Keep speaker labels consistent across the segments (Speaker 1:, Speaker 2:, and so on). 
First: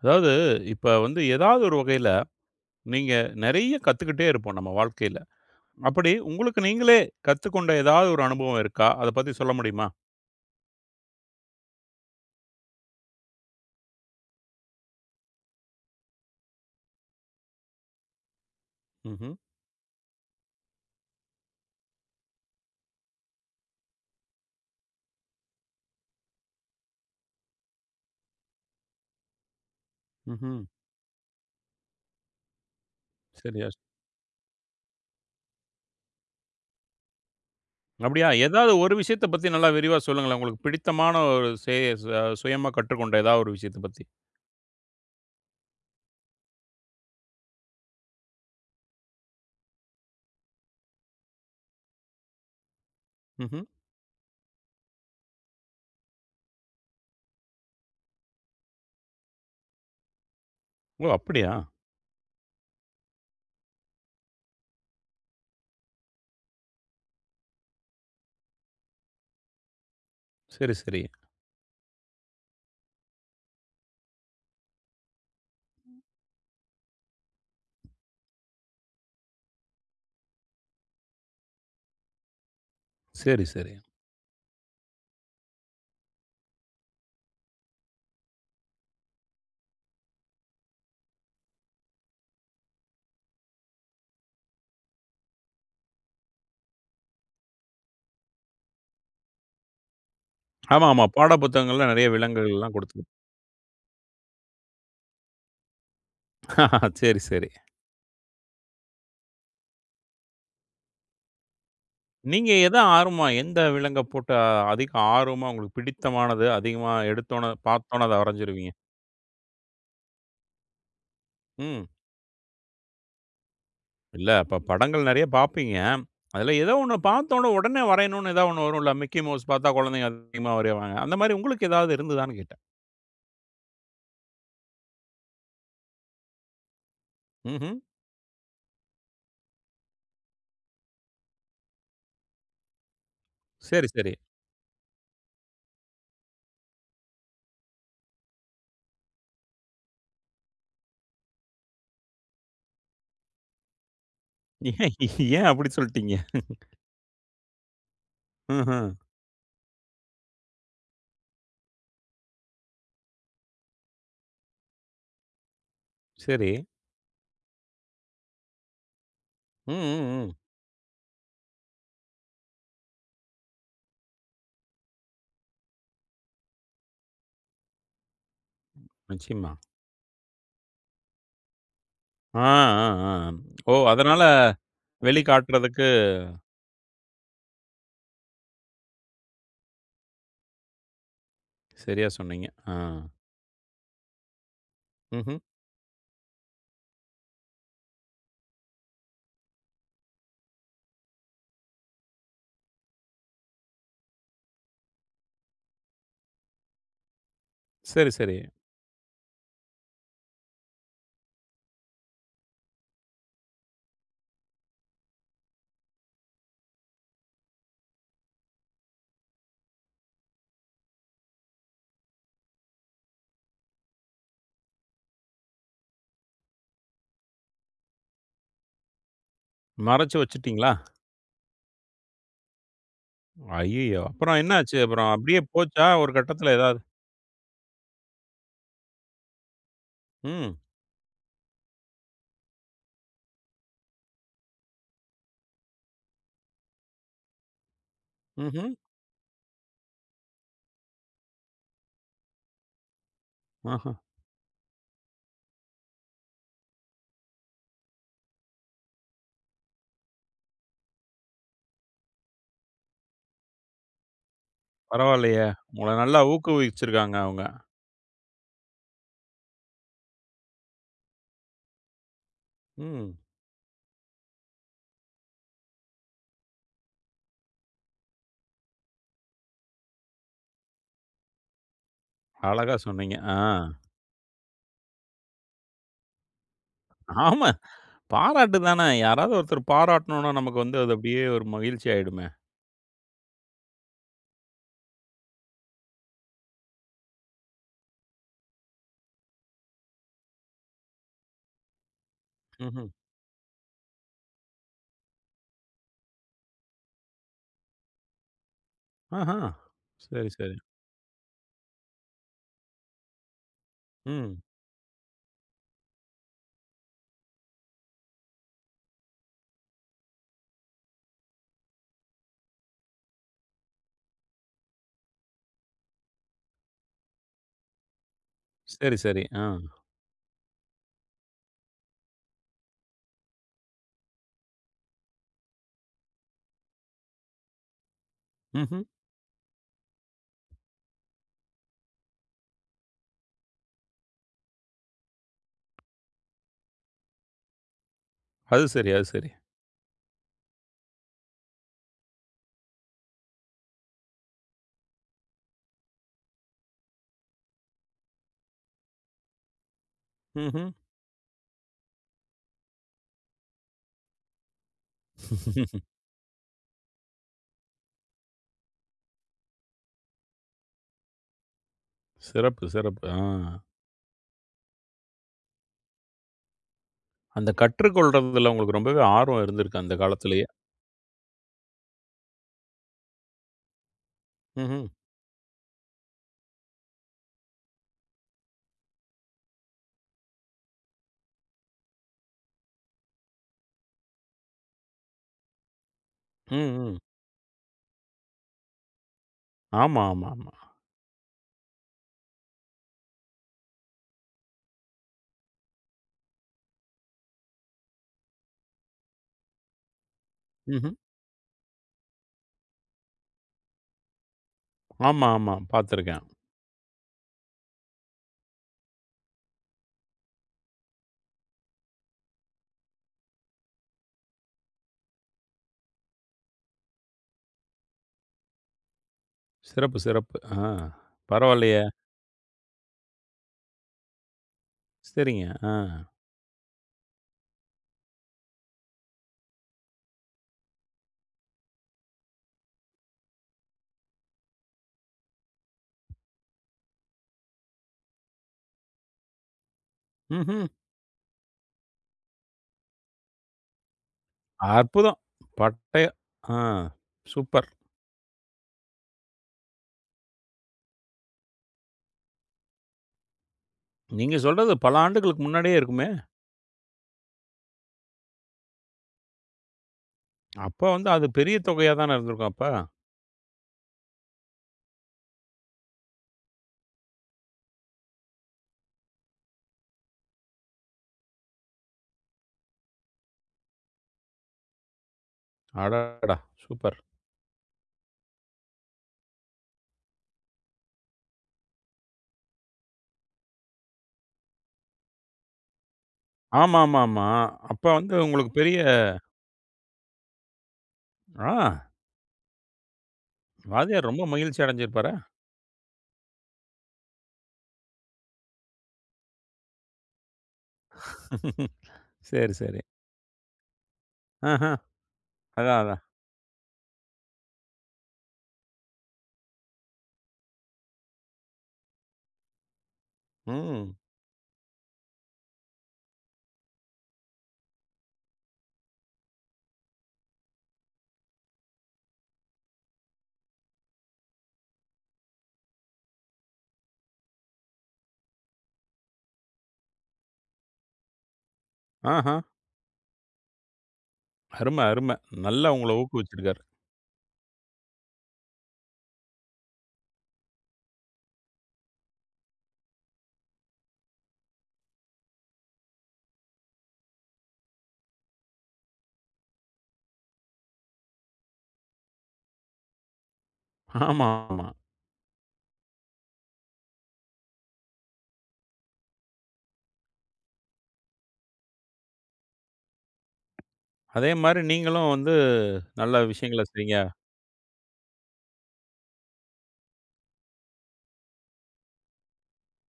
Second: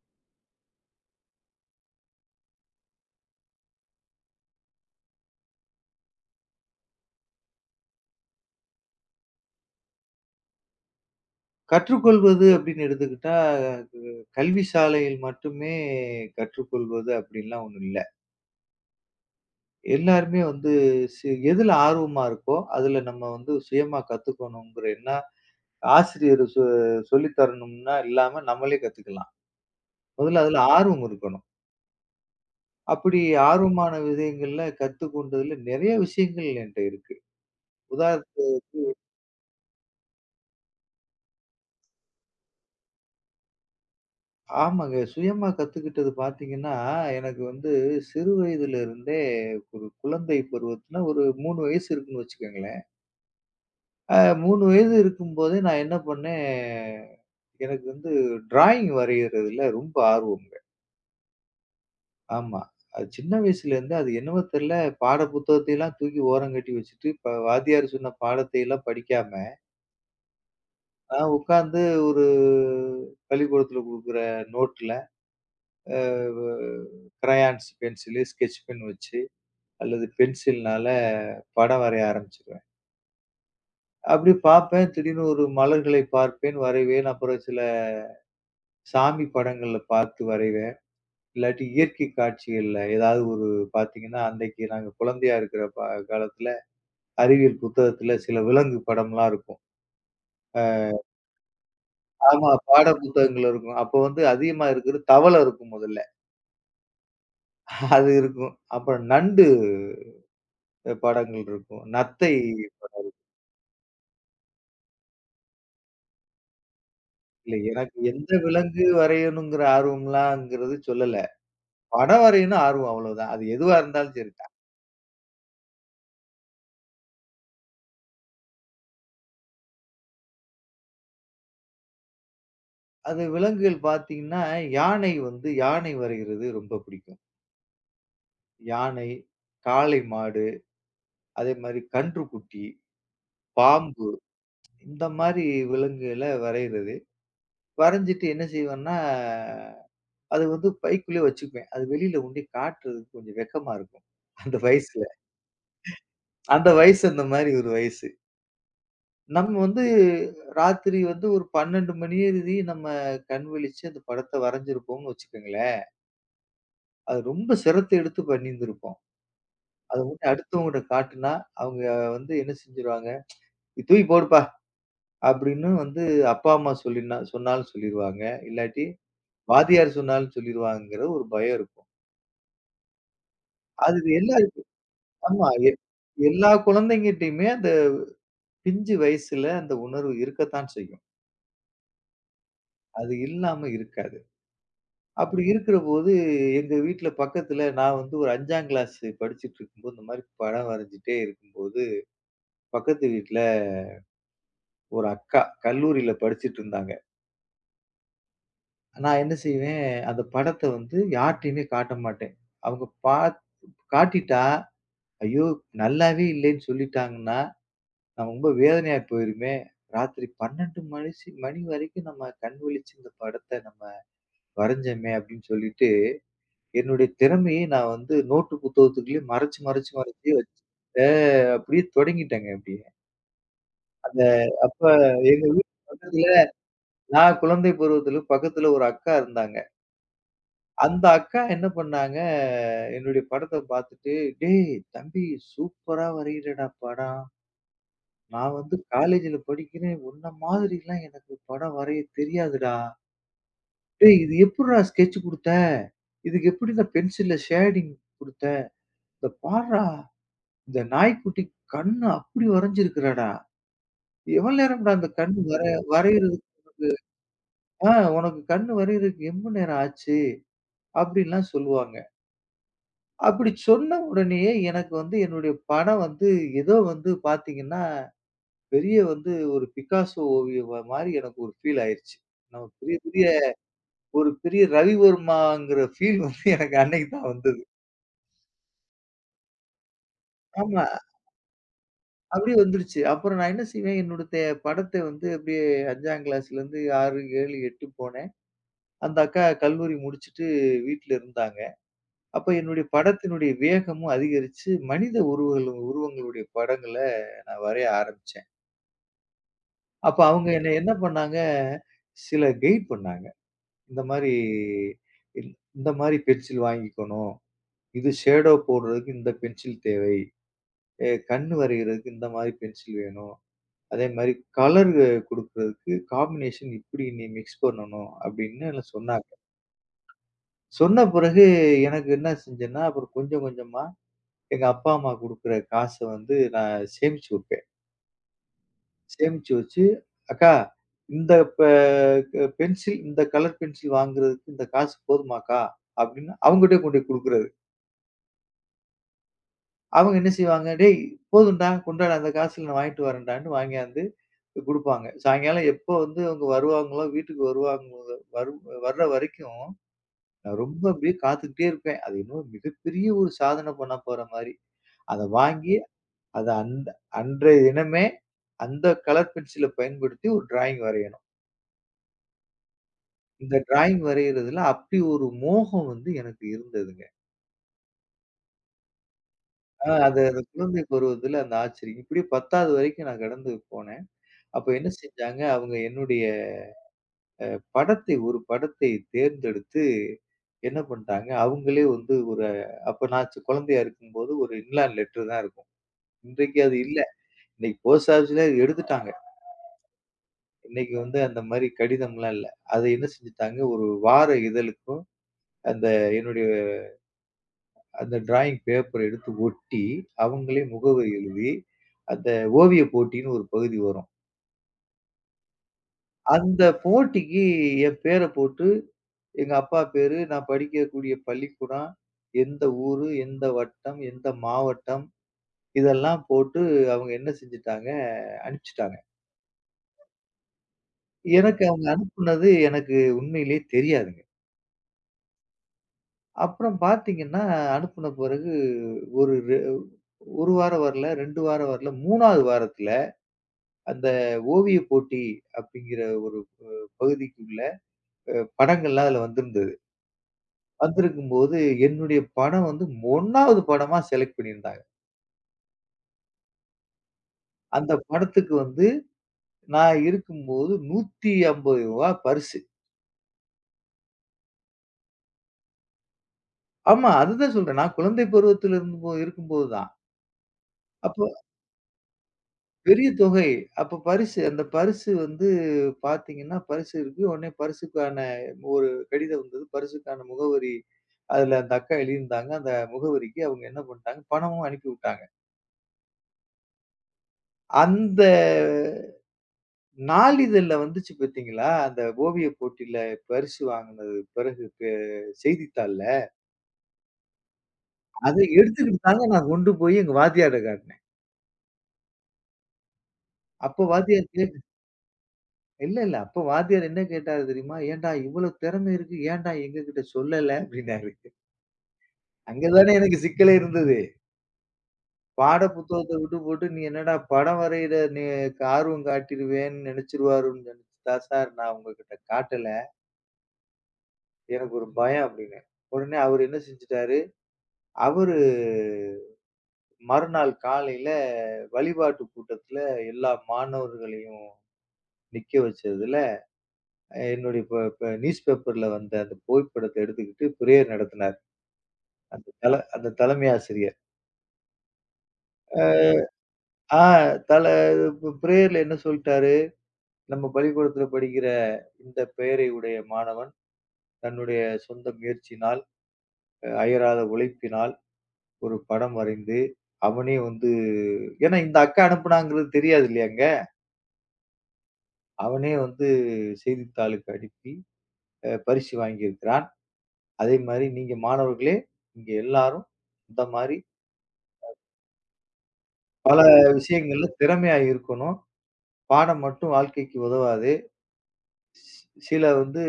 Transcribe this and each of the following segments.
Speaker 1: அதாவது, இப்ப வந்து ஏதாவது ஒரு வகையில நீங்க நெறைய கத்துக்கிட்டே இருப்போம் நம்ம வாழ்க்கையில. அப்படி உங்களுக்கு நீங்களே கத்துக்கொண்ட ஏதாவது ஒரு அனுபவம் இருக்கா? அத பத்தி சொல்ல முடியுமா?
Speaker 2: கற்றுக்கொள்வது அப்படின்னு எடுத்துக்கிட்டா, கல்வி சாலையில் மட்டுமே கற்றுக்கொள்வது அப்படின்லாம் ஒண்ணும் இல்ல.
Speaker 1: ம்ஹ்ம்,
Speaker 2: எல்லாருமே வந்து எதுல ஆர்வமா இருக்கோ, அதுல நம்ம வந்து சுயமா கத்துக்கணுங்கிற எண்ணம் ஆசிரியர் சொல்லி தரணும்னா இல்லாம நம்மளே கத்துக்கலாம். முதல்ல
Speaker 1: ம்ஹ்ம்.
Speaker 2: அதுல ஆர்வம் இருக்கணும். அப்படி
Speaker 1: சரியா சொ
Speaker 2: ஆர்வமான விஷயங்கள்ல கத்துக்கொண்டதுல நெறைய விஷயங்கள் என்ட்ட இருக்கு. உதாரண
Speaker 1: அப்படியா? ஏதாவது ஒரு விஷயத்த பத்தி நல்லா விரிவா சொல்லுங்களேன். உங்களுக்கு பிடித்தமான ஒரு சே ச சுயமா கற்றுக்கொண்ட ஏதாவது ஒரு விஷயத்த பத்தி.
Speaker 2: ஆமாங்க. சுயமா கத்துக்கிட்டது பார்த்தீங்கன்னா, எனக்கு வந்து சிறு வயதில இருந்தே ஒரு குழந்தை பருவத்தில ஒரு 3 வயசு இருக்குன்னு வச்சுக்கங்களேன்.
Speaker 1: ம்ஹ்ம்.
Speaker 2: அ 3 வயது இருக்கும்போதே நான் என்ன பண்ணேன், எனக்கு வந்து டிராயிங் வரையிறதுல ரொம்ப ஆர்வம்ங்க.
Speaker 1: ஓ! அப்படியா?
Speaker 2: ஆமா. அது சின்ன வயசுலேருந்து அது என்னவோ தெரியல, பாட புத்தகத்தையெல்லாம் தூக்கி ஓரங்கட்டி வச்சுட்டு, இப்ப வாத்தியார் சொன்ன பாடத்தை எல்லாம் படிக்காம,
Speaker 1: சரி, சரி.
Speaker 2: நான் உட்கார்ந்து ஒரு பள்ளிக்கூடத்தில குடுக்குற நோட்ல, அ வ கிரையான்ஸ், பென்சிலு, ஸ்கெட்ச் பென் வச்சு அல்லது பென்சில்னால படம் வரைய ஆரம்பிச்சுருவேன்.
Speaker 1: சரி, சரி.
Speaker 2: அப்படி பார்ப்பேன். திடீர்னு ஒரு மலர்களை பார்ப்பேன், வரைவேன். அப்புறம் சில சாமி படங்கள்ல பார்த்து வரைவேன். இல்லாட்டி இயற்கை காட்சிகள்ல ஏதாவது ஒரு பார்த்தீங்கன்னா, அன்னைக்கு நாங்க குழந்தையா இருக்கிற காலத்துல அறிவியல் புத்தகத்துல சில விலங்கு படம்லாம் இருக்கும்.
Speaker 1: ஆமா, ஆமா. பாட புத்தகங்கள்ல நெறைய
Speaker 2: ஆமா,
Speaker 1: விலங்குகள்லாம்
Speaker 2: பாட
Speaker 1: குடுத்து
Speaker 2: புத்தகங்கள் இருக்கும். அப்போ வந்து அதிகமா இருக்கிறது தவளை இருக்கும் முதல்ல.
Speaker 1: சரி, சரி.
Speaker 2: அது இருக்கும். அப்புறம் நண்டு படங்கள் இருக்கும். நத்தை.
Speaker 1: நீங்க எத ஆர்வமா எந்த விலங்க போட்டு அதிக ஆர்வமா உங்களுக்கு பிடித்தமானது, அதிகமா எடுத்தோன
Speaker 2: இல்ல எனக்கு
Speaker 1: பார்த்தோன அத
Speaker 2: எந்த
Speaker 1: வரைஞ்சிருவீங்க?
Speaker 2: விலங்கு வரையணுங்கிற ஆர்வம்லாம்ங்கிறது சொல்லல.
Speaker 1: ம்.
Speaker 2: படம் வரையும்னா ஆர்வம் அவ்வளவுதான். அது எதுவா இருந்தாலும்
Speaker 1: இல்ல
Speaker 2: சரிதான்.
Speaker 1: அப்ப படங்கள் நெறைய பார்ப்பீங்க. அதுல ஏதோ ஒண்ணு பார்த்தோன உடனே வரையணும்னு ஏதாவது ஒண்ணு வரும்ல. மிக்கி மவுஸ் பார்த்தா குழந்தைங்க அதிகமா வரைவாங்க. அந்த மாரி உங்களுக்கு ஏதாவது இருந்ததான்னு கேட்டேன்.
Speaker 2: அது விலங்குகள் பார்த்தீங்கன்னா, யானை வந்து யானை வரைகிறது ரொம்ப பிடிக்கும்.
Speaker 1: ம்ஹ்ம்.
Speaker 2: யானை, காளை மாடு, அதே மாரி கன்றுக்குட்டி,
Speaker 1: சரி,
Speaker 2: பாம்பு,
Speaker 1: சரி.
Speaker 2: இந்த மாரி விலங்குகள வரையிறது. வரைஞ்சிட்டு என்ன செய்வேன்னா, அது வந்து பைக்குள்ளயே வச்சுக்குவேன். அது வெளியில கொண்டோய் காட்டுறதுக்கு கொஞ்சம் வெட்கமா இருக்கும். அந்த
Speaker 1: ஏன்
Speaker 2: வயசுல.
Speaker 1: ஏன் அப்படி சொல்ட்டீங்க?
Speaker 2: அந்த வயசு அந்த மாரி ஒரு வயசு.
Speaker 1: ம்ஹ்ம்.
Speaker 2: நம்ம வந்து ராத்திரி வந்து ஒரு 12 மணி எழுதி நம்ம கண் விழிச்சு அந்த படத்த வரைஞ்சிருப்போம்னு வச்சுக்கோங்களேன்.
Speaker 1: சரி.
Speaker 2: அது ரொம்ப சிரத்த எடுத்து பண்ணியிருந்திருப்போம்.
Speaker 1: ம்,
Speaker 2: அத
Speaker 1: ம்,
Speaker 2: வந்து
Speaker 1: ம்.
Speaker 2: அடுத்தவங்ககிட்ட காட்டுனா, அவங்க வந்து என்ன செஞ்சுருவாங்க, "இது "தூக்கி போடுப்பா" அப்படின்னு வந்து அப்பா, அம்மா சொல்லினா சொன்னாலும் சொல்லிருவாங்க. இல்லாட்டி
Speaker 1: நிச்சயமா.
Speaker 2: வாத்தியார் சொன்னாலும் சொல்லிருவாங்கங்கிற ஒரு பயம் இருக்கும்.
Speaker 1: ஆ, ஆ, ஆ. ஓ!
Speaker 2: அது
Speaker 1: அதனால
Speaker 2: எல்லா ஆமா.
Speaker 1: வெளிக்காட்டுறதுக்கு
Speaker 2: எல்லா குழந்தைங்கிட்டயுமே அந்த பிஞ்சு வயசுல அந்த உணர்வு இருக்கத்தான் செய்யும்.
Speaker 1: சரியா சொன்னீங்க. ஆ.
Speaker 2: அது இல்லாம இருக்காது.
Speaker 1: ம்ஹ்ம்.
Speaker 2: அப்படி இருக்கிறபோது எங்க வீட்ல பக்கத்துல நான் வந்து ஒரு 5ஆம் கிளாஸ் படிச்சுட்டு இருக்கும்போது, இந்த மாரி படம் வரைஞ்சுட்டே இருக்கும்போது, பக்கத்து வீட்ல ஒரு அக்கா கல்லூரியில படிச்சுட்டு இருந்தாங்க.
Speaker 1: சரி, சரி.
Speaker 2: நான் என்ன செய்வேன், அந்த படத்த வந்து யார்ட்டயுமே காட்ட மாட்டேன். அவங்க பாத் காட்டிட்டா, ஐயோ! நல்லாவே இல்லன்னு சொல்லிட்டாங்கன்னா, நான் ரொம்ப வேதனையா போயிருமே! ராத்திரி 12 மணி வரைக்கும் நம்ம கண் விழிச்சு இந்த படத்த நம்ம வரைஞ்சோமே! அப்படின்னு சொல்லிட்டு, என்னுடைய திறமையை நான் வந்து நோட்டு புத்தகத்துக்குள்ளயே மறைச்சு, மறைச்சு,
Speaker 1: மறைச்சு
Speaker 2: மறைச்சு வச்சு
Speaker 1: வச்சுட்டீங்களா?
Speaker 2: அ அப்படியே தொடங்கிட்டேங்க அப்படியே.
Speaker 1: ஐயய்யோ!
Speaker 2: அந்த
Speaker 1: அப்புறம் என்ன ஆச்சு?
Speaker 2: அப்ப
Speaker 1: அப்புறம் அப்படியே
Speaker 2: எங்க வீட்டு
Speaker 1: போச்சா? ஒரு
Speaker 2: பக்கத்துல
Speaker 1: கட்டத்துல ஏதாவது?
Speaker 2: நான் குழந்தை பருவத்துல பக்கத்துல ஒரு அக்கா இருந்தாங்க.
Speaker 1: ம்.
Speaker 2: அந்த அக்கா என்ன பண்ணாங்க, என்னுடைய படத்த பார்த்துட்டு, "டேய், தம்பி, சூப்பரா வரையிறடா படம். நான்
Speaker 1: ம்ஹ்ம்.
Speaker 2: வந்து காலேஜ்ல படிக்கிறேன். உன்ன மாதிரிலாம் எனக்கு படம் வரைய தெரியாதுடா.
Speaker 1: ஆஹா.
Speaker 2: டேய், இது எப்புட்றா ஸ்கெட்ச் குடுத்த? இதுக்கு எப்புடிடா பென்சில்ல ஷேடிங் குடுத்த? இந்த பார்றா, இந்த நாய்க்குட்டி கண்ணு அப்படி வரைஞ்சிருக்குறடா. எவ்வளோ நேரம்டா அந்த
Speaker 1: பரவாயில்லையே!
Speaker 2: கண்ணு
Speaker 1: உங்கள நல்லா
Speaker 2: வரையறதுக்கு,
Speaker 1: ஊக்குவிச்சிருக்காங்க அவங்க.
Speaker 2: ஆ உனக்கு கண்ணு வரையறதுக்கு எம்புட் நேரம் ஆச்சு?" அப்படின்லாம் சொல்லுவாங்க.
Speaker 1: ம்.
Speaker 2: அப்படி சொன்ன உடனேயே எனக்கு வந்து என்னுடைய பணம் வந்து ஏதோ வந்து பார்த்தீங்கன்னா, பெரிய வந்து ஒரு பிக்காசோ ஓவியம் மாரி எனக்கு ஒரு ஃபீல் ஆயிருச்சு. நம்ம
Speaker 1: அழகா
Speaker 2: பெரிய
Speaker 1: சொன்னீங்க.
Speaker 2: பெரிய
Speaker 1: ஆ.
Speaker 2: ஒரு பெரிய ரவிவர்மாங்கிற ஃபீல் வந்து எனக்கு அன்னைக்கு தான்
Speaker 1: ஆமா.
Speaker 2: வந்தது.
Speaker 1: பாராட்டு தானே. யாராவது ஒருத்தர் பாராட்டணும்னா நமக்கு வந்து
Speaker 2: ஆமா.
Speaker 1: அது அப்படியே ஒரு மகிழ்ச்சி ஆயிடுமே!
Speaker 2: அப்படியே வந்துருச்சு. அப்புறம் நான் என்ன செய்வேன், என்னுடைய படத்த வந்து அப்படியே 5ஆம் கிளாஸ்லேருந்து 6, 7, 8 போனேன். அந்த அக்கா கல்லூரி முடிச்சுட்டு வீட்ல இருந்தாங்க. அப்ப என்னுடைய
Speaker 1: ம்ஹ்ம்.
Speaker 2: படத்தினுடைய வேகமும் அதிகரிச்சு, மனித உருவங்களுடைய படங்கள நான் வரைய ஆரம்பிச்சேன்.
Speaker 1: ஆஹா.
Speaker 2: அப்ப
Speaker 1: சரி,
Speaker 2: அவங்க
Speaker 1: சரி.
Speaker 2: என்னை என்ன பண்ணாங்க, சில கெய்ட் பண்ணாங்க. இந்த மாரி
Speaker 1: ம்.
Speaker 2: இந் இந்த மாரி பென்சில் வாங்கிக்கணும். இது ஷேடோ போடுறதுக்கு இந்த பென்சில் தேவை. கண் வரையறதுக்கு இந்த மாரி பென்சில் வேணும். அதே மாரி கலர் குடுக்குறதுக்கு காம்பினேஷன் இப்படி நீ மிக்ஸ் பண்ணணும் அப்படின்னு எல்லாம்
Speaker 1: சரி, சரி.
Speaker 2: சொன்னாங்க.
Speaker 1: ஆ.
Speaker 2: சொன்ன பிறகு எனக்கு என்ன செஞ்சேன்னா, அப்புறம் கொஞ்சம் கொஞ்சமா எங்க அப்பா, அம்மா குடுக்குற காச வந்து நான் சேமிச்சு வைப்பேன்.
Speaker 1: ம்ஹ்ம்.
Speaker 2: சேமிச்சு வச்சு, "அக்கா, இந்த பெ க பென்சில் இந்த கலர் பென்சில் வாங்குறதுக்கு இந்த காசு போதுமாக்கா?" அப்படின்னு அவங்ககிட்டயே கொண்டு போய் குடுக்குறது.
Speaker 1: அது சரி, அது சரி.
Speaker 2: அவங்க என்ன செய்வாங்க, "டேய், போதும்டா, கொண்டாடா அந்த காசுல நான் வாங்கிட்டு வரேன்டான்னு" வாங்கியாந்து குடுப்பாங்க. சாயங்காலம் எப்போ வந்து அவங்க வருவாங்களோ, வீட்டுக்கு வருவாங்களோ, வரு வர்ற வரைக்கும் நான்
Speaker 1: ம்ஹ்ம்.
Speaker 2: ரொம்ப அப்படியே காத்துக்கிட்டே இருப்பேன். அது என்னமோ மிகப்பெரிய ஒரு சாதனை பண்ண போற மாரி. அத வாங்கி அத அந்த அன்றைய தினமே அந்த கலர் பென்சில பயன்படுத்தி ஒரு டிராயிங் வரையணும்.
Speaker 1: சிறப்பு, சிறப்பு. ஆ.
Speaker 2: இந்த டிராயிங் வரையிறதுல அப்படி ஒரு மோகம் வந்து எனக்கு இருந்ததுங்க.
Speaker 1: அந்த கற்றுக்கொள்றதுல உங்களுக்கு ரொம்பவே ஆர்வம் இருந்திருக்கு
Speaker 2: ஆ,
Speaker 1: அந்த
Speaker 2: அது அந்த
Speaker 1: காலத்திலேயே.
Speaker 2: குழந்தை பருவத்துல அந்த ஆச்சரியம். இப்படி 10வது வரைக்கும் நான் கடந்து போனேன். அப்ப
Speaker 1: ம்ஹ்ம்.
Speaker 2: என்ன செஞ்சாங்க, அவங்க என்னுடைய படத்தை ஒரு படத்தை தேர்ந்தெடுத்து என்ன பண்ட்டாங்க, அவங்களே வந்து ஒரு அப்ப நான் குழந்தையா இருக்கும்போது ஒரு இன்லேண்ட் லெட்டர் தான் இருக்கும். இன்றைக்கு
Speaker 1: ம்,
Speaker 2: அது
Speaker 1: ம்.
Speaker 2: இல்ல. இன்னைக்கு போஸ்ட் ஆஃபிஸ்ல எடுத்துட்டாங்க.
Speaker 1: ஆமா, ஆமா, ஆமா.
Speaker 2: இன்னைக்கு வந்து அந்த மாரி கடிதம்லாம் இல்ல. அத என்ன செஞ்சுட்டாங்க, ஒரு வார இதழுக்கும் அந்த என்னுடைய அந்த டிராயிங் பேப்பர் எடுத்து ஒட்டி, அவங்களே
Speaker 1: ம்ஹ்ம்.
Speaker 2: முகவரி எழுதி, அந்த ஓவியப் போட்டின்னு ஒரு பகுதி வரும்.
Speaker 1: ஆமா, ஆமா. பார்த்துருக்கேன்.
Speaker 2: அந்த போட்டிக்கு என் பேர போட்டு, எங்க அப்பா பேரு, நான் படிக்கக்கூடிய பள்ளிக்கூடம், எந்த ஊரு, எந்த வட்டம், எந்த மாவட்டம், இதெல்லாம் போட்டு அவங்க என்ன செஞ்சுட்டாங்க, அனுப்பிச்சுட்டாங்க.
Speaker 1: சிறப்பு, சிறப்பு. ஆ
Speaker 2: எனக்கு
Speaker 1: பரவாயில்லையே!
Speaker 2: அவங்க அனுப்புனது எனக்கு உண்மையிலேயே தெரியாதுங்க.
Speaker 1: சரிங்க. ஆ.
Speaker 2: அப்புறம் பார்த்தீங்கன்னா, அனுப்புன பிறகு ஒரு 1 வாரம் வரல, 2 வாரம் வரல, 3வது வாரத்தில அந்த ஓவிய போட்டி அப்படிங்கிற ஒரு பகுதிக்குள்ள படங்கள்லாம் அதுல வந்திருந்தது.
Speaker 1: ம்ஹ்ம்.
Speaker 2: வந்திருக்கும் போது என்னுடைய படம் வந்து ஒன்னாவது படமா செலக்ட் பண்ணியிருந்தாங்க.
Speaker 1: அற்புதம். பட்டய ஆ சூப்பர்.
Speaker 2: அந்த படத்துக்கு வந்து நான் இருக்கும்போது 150 ரூபாய் பரிசு.
Speaker 1: நீங்க சொல்றது பல ஆண்டுகளுக்கு முன்னாடியே இருக்குமே!
Speaker 2: ஆமா, அதுதான் சொல்றேன், நான் குழந்தை பருவத்தில் இருக்கும்போது தான்.
Speaker 1: அப்ப வந்து அது
Speaker 2: அப்ப
Speaker 1: பெரிய தொகையா தானே இருந்திருக்கும் அப்ப.
Speaker 2: பெரிய தொகை. அப்ப பரிசு அந்த பரிசு வந்து பார்த்தீங்கன்னா, பரிசு இருக்கு. உடனே பரிசுக்கான ஒரு கடிதம் வந்தது. பரிசுக்கான முகவரி அதுல அந்த அக்கா எழுதியிருந்தாங்க. அந்த முகவரிக்கு அவங்க என்ன பண்ணிட்டாங்க, பணமும் அனுப்பிவிட்டாங்க.
Speaker 1: அடடா! சூப்பர்.
Speaker 2: அந்த நாளிதழ்ல வந்துச்சு பார்த்தீங்களா, அந்த ஓவியப் போட்டியில பரிசு வாங்குனது பிறகு செய்தித்தாள்ல.
Speaker 1: ஆமாமாமா. அப்ப வந்து
Speaker 2: அத
Speaker 1: உங்களுக்கு பெரிய
Speaker 2: எடுத்துக்கிட்டு தாங்க நான் கொண்டு போய் எங்க வாத்தியார்ட்ட காட்டுனேன்.
Speaker 1: ஆ
Speaker 2: அப்ப
Speaker 1: வாத்தியார் ரொம்ப
Speaker 2: வாத்தியார் கேட்டு
Speaker 1: மகிழ்ச்சி அடைஞ்சிருப்பாரா?
Speaker 2: இல்ல, இல்ல. அப்ப வாத்தியார் என்ன கேட்டாரு தெரியுமா? "ஏன்டா இவ்வளவு திறமை இருக்கு, ஏன்டா எங்ககிட்ட சொல்லல?" அப்படின்னாரு.
Speaker 1: சரி,
Speaker 2: அங்க
Speaker 1: சரி.
Speaker 2: தானே எனக்கு சிக்கலே இருந்தது.
Speaker 1: ஆஹா.
Speaker 2: பாட
Speaker 1: அதான், அதான்.
Speaker 2: புத்தகத்த விட்டு போட்டு, நீ என்னடா படம் வரையில நீ ஆர்வம் காட்டிருவேன்னு நெனச்சுருவாருன்னு நினைச்சுட்டா, சார், நான் உங்ககிட்ட காட்டல.
Speaker 1: ம்.
Speaker 2: எனக்கு ஒரு பயம் அப்டின்னேன். உடனே அவரு என்ன செஞ்சுட்டாரு, அவரு மறுநாள் காலையில வழிபாட்டு கூட்டத்துல எல்லா மாணவர்களையும் நிக்க வச்சதுல, என்னுடைய ப ப நியூஸ் பேப்பர்ல வந்த அந்த புகைப்படத்த எடுத்துக்கிட்டு பிரேயர் நடத்தினார்.
Speaker 1: ஆஹா.
Speaker 2: அந்த தலைமை ஆசிரியர்.
Speaker 1: அரும, அரும. நல்லா உங்கள
Speaker 2: அ
Speaker 1: ஊக்குவிச்சிருக்காரு.
Speaker 2: ஆ தல பிரேயர்ல என்ன சொல்ட்டாரு, நம்ம பள்ளிக்கூடத்துல படிக்கிற இந்த பெயரை உடைய மாணவன் தன்னுடைய சொந்த முயற்சியினால், அயராத உழைப்பினால் ஒரு படம் வரைந்து, அவனே வந்து, ஏன்னா இந்த அக்கா அனுப்புனாங்கிறது தெரியாது இல்லையாங்க,
Speaker 1: ஆமா, ஆமா.
Speaker 2: அவனே வந்து செய்தித்தாளுக்கு அனுப்பி பரிசு வாங்கியிருக்கிறான். அதே மாரி நீங்க மாணவர்களே, நீங்க எல்லாரும் இந்த மாரி
Speaker 1: அதே மாரி நீங்களும் வந்து நல்ல
Speaker 2: பல
Speaker 1: விஷயங்கள செய்ங்க.
Speaker 2: விஷயங்கள்ல திறமையா இருக்கணும். பாடம் மட்டும் வாழ்க்கைக்கு உதவாது. ஸ் சில வந்து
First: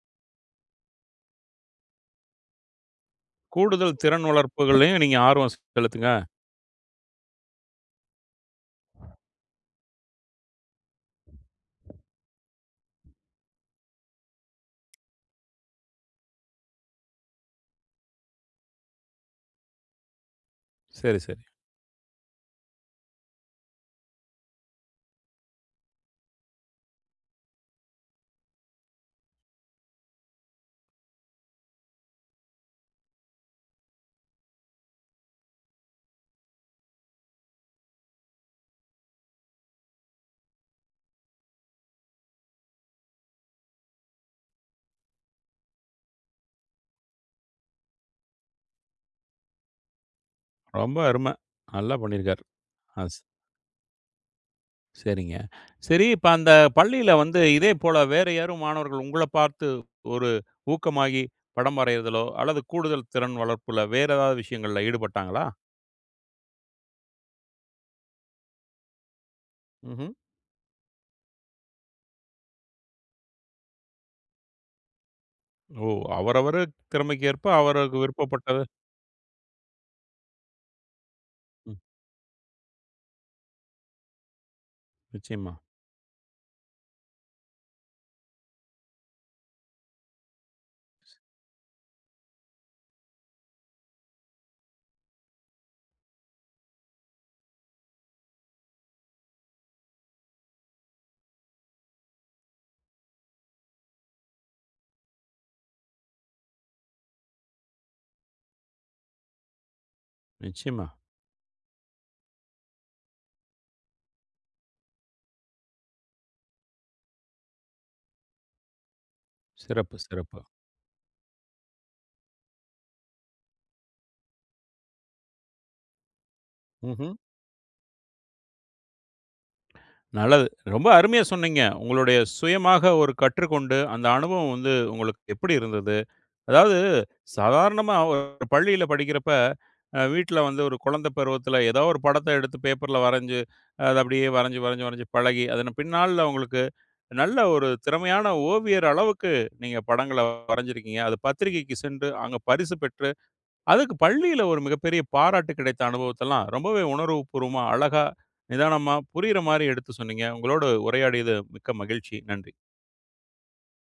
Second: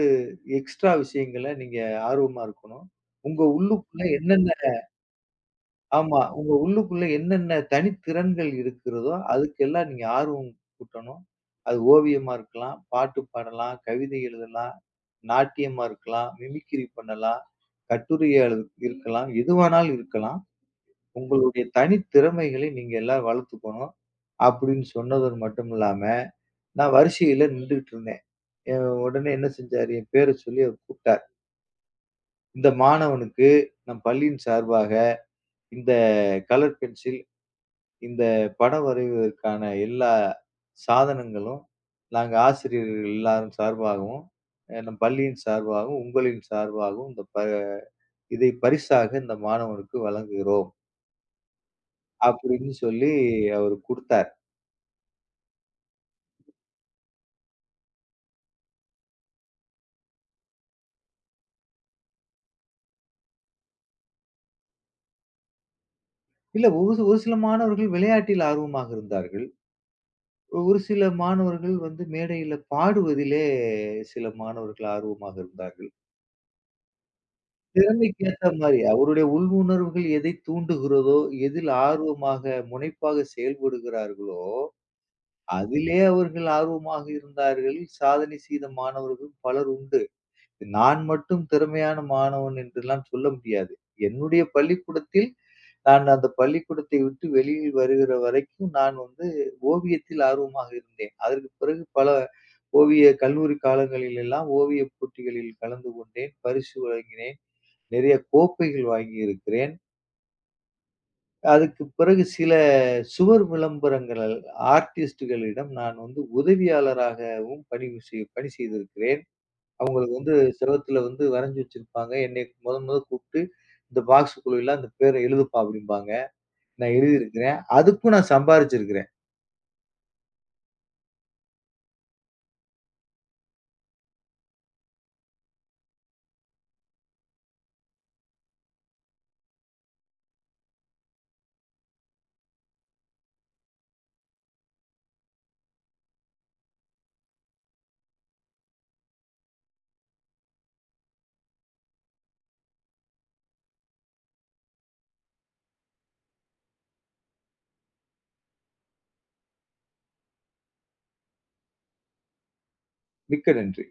Speaker 2: எக்ஸ்ட்ரா விஷயங்கள்ல நீங்க ஆர்வமா இருக்கணும். உங்க
Speaker 1: கூடுதல்
Speaker 2: உள்ளுக்குள்ள
Speaker 1: திறன்
Speaker 2: என்னென்ன.
Speaker 1: வளர்ப்புகள்லயும் நீங்க ஆர்வம் செலுத்துங்க.
Speaker 2: ஆமா. உங்க உள்ளுக்குள்ள என்னென்ன தனித்திறன்கள் இருக்கிறதோ, அதுக்கெல்லாம் நீங்க ஆர்வம் கூட்டணும். அது ஓவியமா இருக்கலாம், பாட்டு பாடலாம், கவிதை எழுதலாம், நாட்டியமா இருக்கலாம், மிமிக்ரி பண்ணலாம், கட்டுரையா எழு இருக்கலாம். எதுவானாலும் இருக்கலாம்.
Speaker 1: சரி, சரி.
Speaker 2: உங்களுடைய தனித்திறமைகளை நீங்க எல்லாம் வளர்த்துக்கணும். அப்படின்னு சொன்னதோடு மட்டும் இல்லாம, நான் வரிசையில நின்டுகிட்டு இருந்தேன். எ உடனே என்ன செஞ்சாரு, என் பேர சொல்லி அவர் கூப்ட்டார். இந்த மாணவனுக்கு நம் பள்ளியின் சார்பாக இந்த கலர் பென்சில், இந்த படம் வரைவதற்கான எல்லா சாதனங்களும், நாங்க ஆசிரியர்கள் எல்லாரும் சார்பாகவும், நம் பள்ளியின் சார்பாகவும், உங்களின் சார்பாகவும் இந்த ப இதை பரிசாக இந்த மாணவனுக்கு வழங்குகிறோம்."
Speaker 1: ரொம்ப அரும. நல்லா பண்ணியிருக்காரு.
Speaker 2: அப்படின்னு
Speaker 1: ஆ
Speaker 2: சொல்லி
Speaker 1: ஸ்
Speaker 2: அவரு குடுத்தார்.
Speaker 1: சரிங்க. சரி, இப்ப அந்த பள்ளியில வந்து இதே போல வேற யாரும் மாணவர்கள் உங்கள பார்த்து ஒரு ஊக்கமாகி படம் வரையிறதிலோ, அல்லது கூடுதல் திறன் வளர்ப்புல வேற ஏதாவது விஷயங்கள்ல ஈடுபட்டாங்களா?
Speaker 2: இல்ல, ஒரு ஒரு சில மாணவர்கள் விளையாட்டில் ஆர்வமாக இருந்தார்கள்.
Speaker 1: ம்ஹ்ம்.
Speaker 2: ஒரு சில மாணவர்கள் வந்து மேடையில பாடுவதிலே சில மாணவர்கள் ஆர்வமாக
Speaker 1: ஓ!
Speaker 2: இருந்தார்கள்.
Speaker 1: அவரவரு திறமைக்கேற்ப அவருக்கு
Speaker 2: திறமைக்கு ஏத்த
Speaker 1: விருப்பப்பட்டது
Speaker 2: மாரி அவருடைய உள் உணர்வுகள் எதை தூண்டுகிறதோ, எதில்
Speaker 1: ம்.
Speaker 2: ஆர்வமாக, முனைப்பாக செயல்படுகிறார்களோ
Speaker 1: நிச்சயமா,
Speaker 2: அதிலே அவர்கள் ஆர்வமாக இருந்தார்கள். சாதனை செய்த மாணவர்கள் பலர் உண்டு. நான் மட்டும் திறமையான மாணவன் என்றெல்லாம் சொல்ல முடியாது. என்னுடைய பள்ளிக்கூடத்தில் நான் அந்த பள்ளிக்கூடத்தை விட்டு வெளியில் வருகிற வரைக்கும் நான் வந்து ஓவியத்தில் ஆர்வமாக இருந்தேன். அதற்கு பிறகு பல ஓவிய கல்லூரி காலங்களில் எல்லாம் ஓவியப் போட்டிகளில் கலந்து கொண்டேன். பரிசு வழங்கினேன். நிறைய கோப்பைகள் வாங்கியிருக்கிறேன்.
Speaker 1: நிச்சயமா.
Speaker 2: அதுக்கு பிறகு சில சுவர் விளம்பரங்கள் ஆர்டிஸ்ட்டுகளிடம் நான் வந்து உதவியாளராகவும் பணி செய்திருக்கிறேன்.
Speaker 1: சிறப்பு,
Speaker 2: அது வந்து
Speaker 1: சிறப்பு.
Speaker 2: செவுத்துல வந்து வரைஞ்சு வச்சிருப்பாங்க. என்னை முதல் முதல்ல கூப்பிட்டு, "இந்த பாக்ஸ்க்குள்ள எல்லாம் அந்த பேர எழுதுப்பா" அப்படிம்பாங்க. நான்
Speaker 1: ம்ஹ்ம்.
Speaker 2: எழுதியிருக்கிறேன். அதுக்கும் நான் சம்பாரிச்சிருக்கிறேன்.
Speaker 1: நல்லது. ரொம்ப அருமையா சொன்னீங்க. உங்களுடைய சுயமாக ஒரு கற்றுக்கொண்டு, அந்த அனுபவம் வந்து உங்களுக்கு எப்படி இருந்தது? அதாவது சாதாரணமா ஒரு பள்ளியில படிக்கிறப்ப, அ வீட்ல வந்து ஒரு குழந்தை பருவத்தில ஏதோ ஒரு படத்த எடுத்து பேப்பர்ல வரைஞ்சு, அத அப்படியே வரைஞ்சு, வரைஞ்சு, வரைஞ்சு பழகி, அதன் பின்னால உங்களுக்கு நல்ல ஒரு திறமையான ஓவியர் அளவுக்கு நீங்க படங்கள வரைஞ்சிருக்கீங்க. அது பத்திரிக்கைக்கு சென்று அங்க பரிசு பெற்று அதுக்கு பள்ளியில ஒரு மிகப்பெரிய பாராட்டு கிடைத்த அனுபவத்தெல்லாம் ரொம்பவே உணர்வுபூர்வமா, அழகா, நிதானமா புரியிற மாரி எடுத்து சொன்னீங்க. உங்களோட உரையாடியது மிக்க மகிழ்ச்சி. நன்றி.
Speaker 2: மிக்க நன்றி.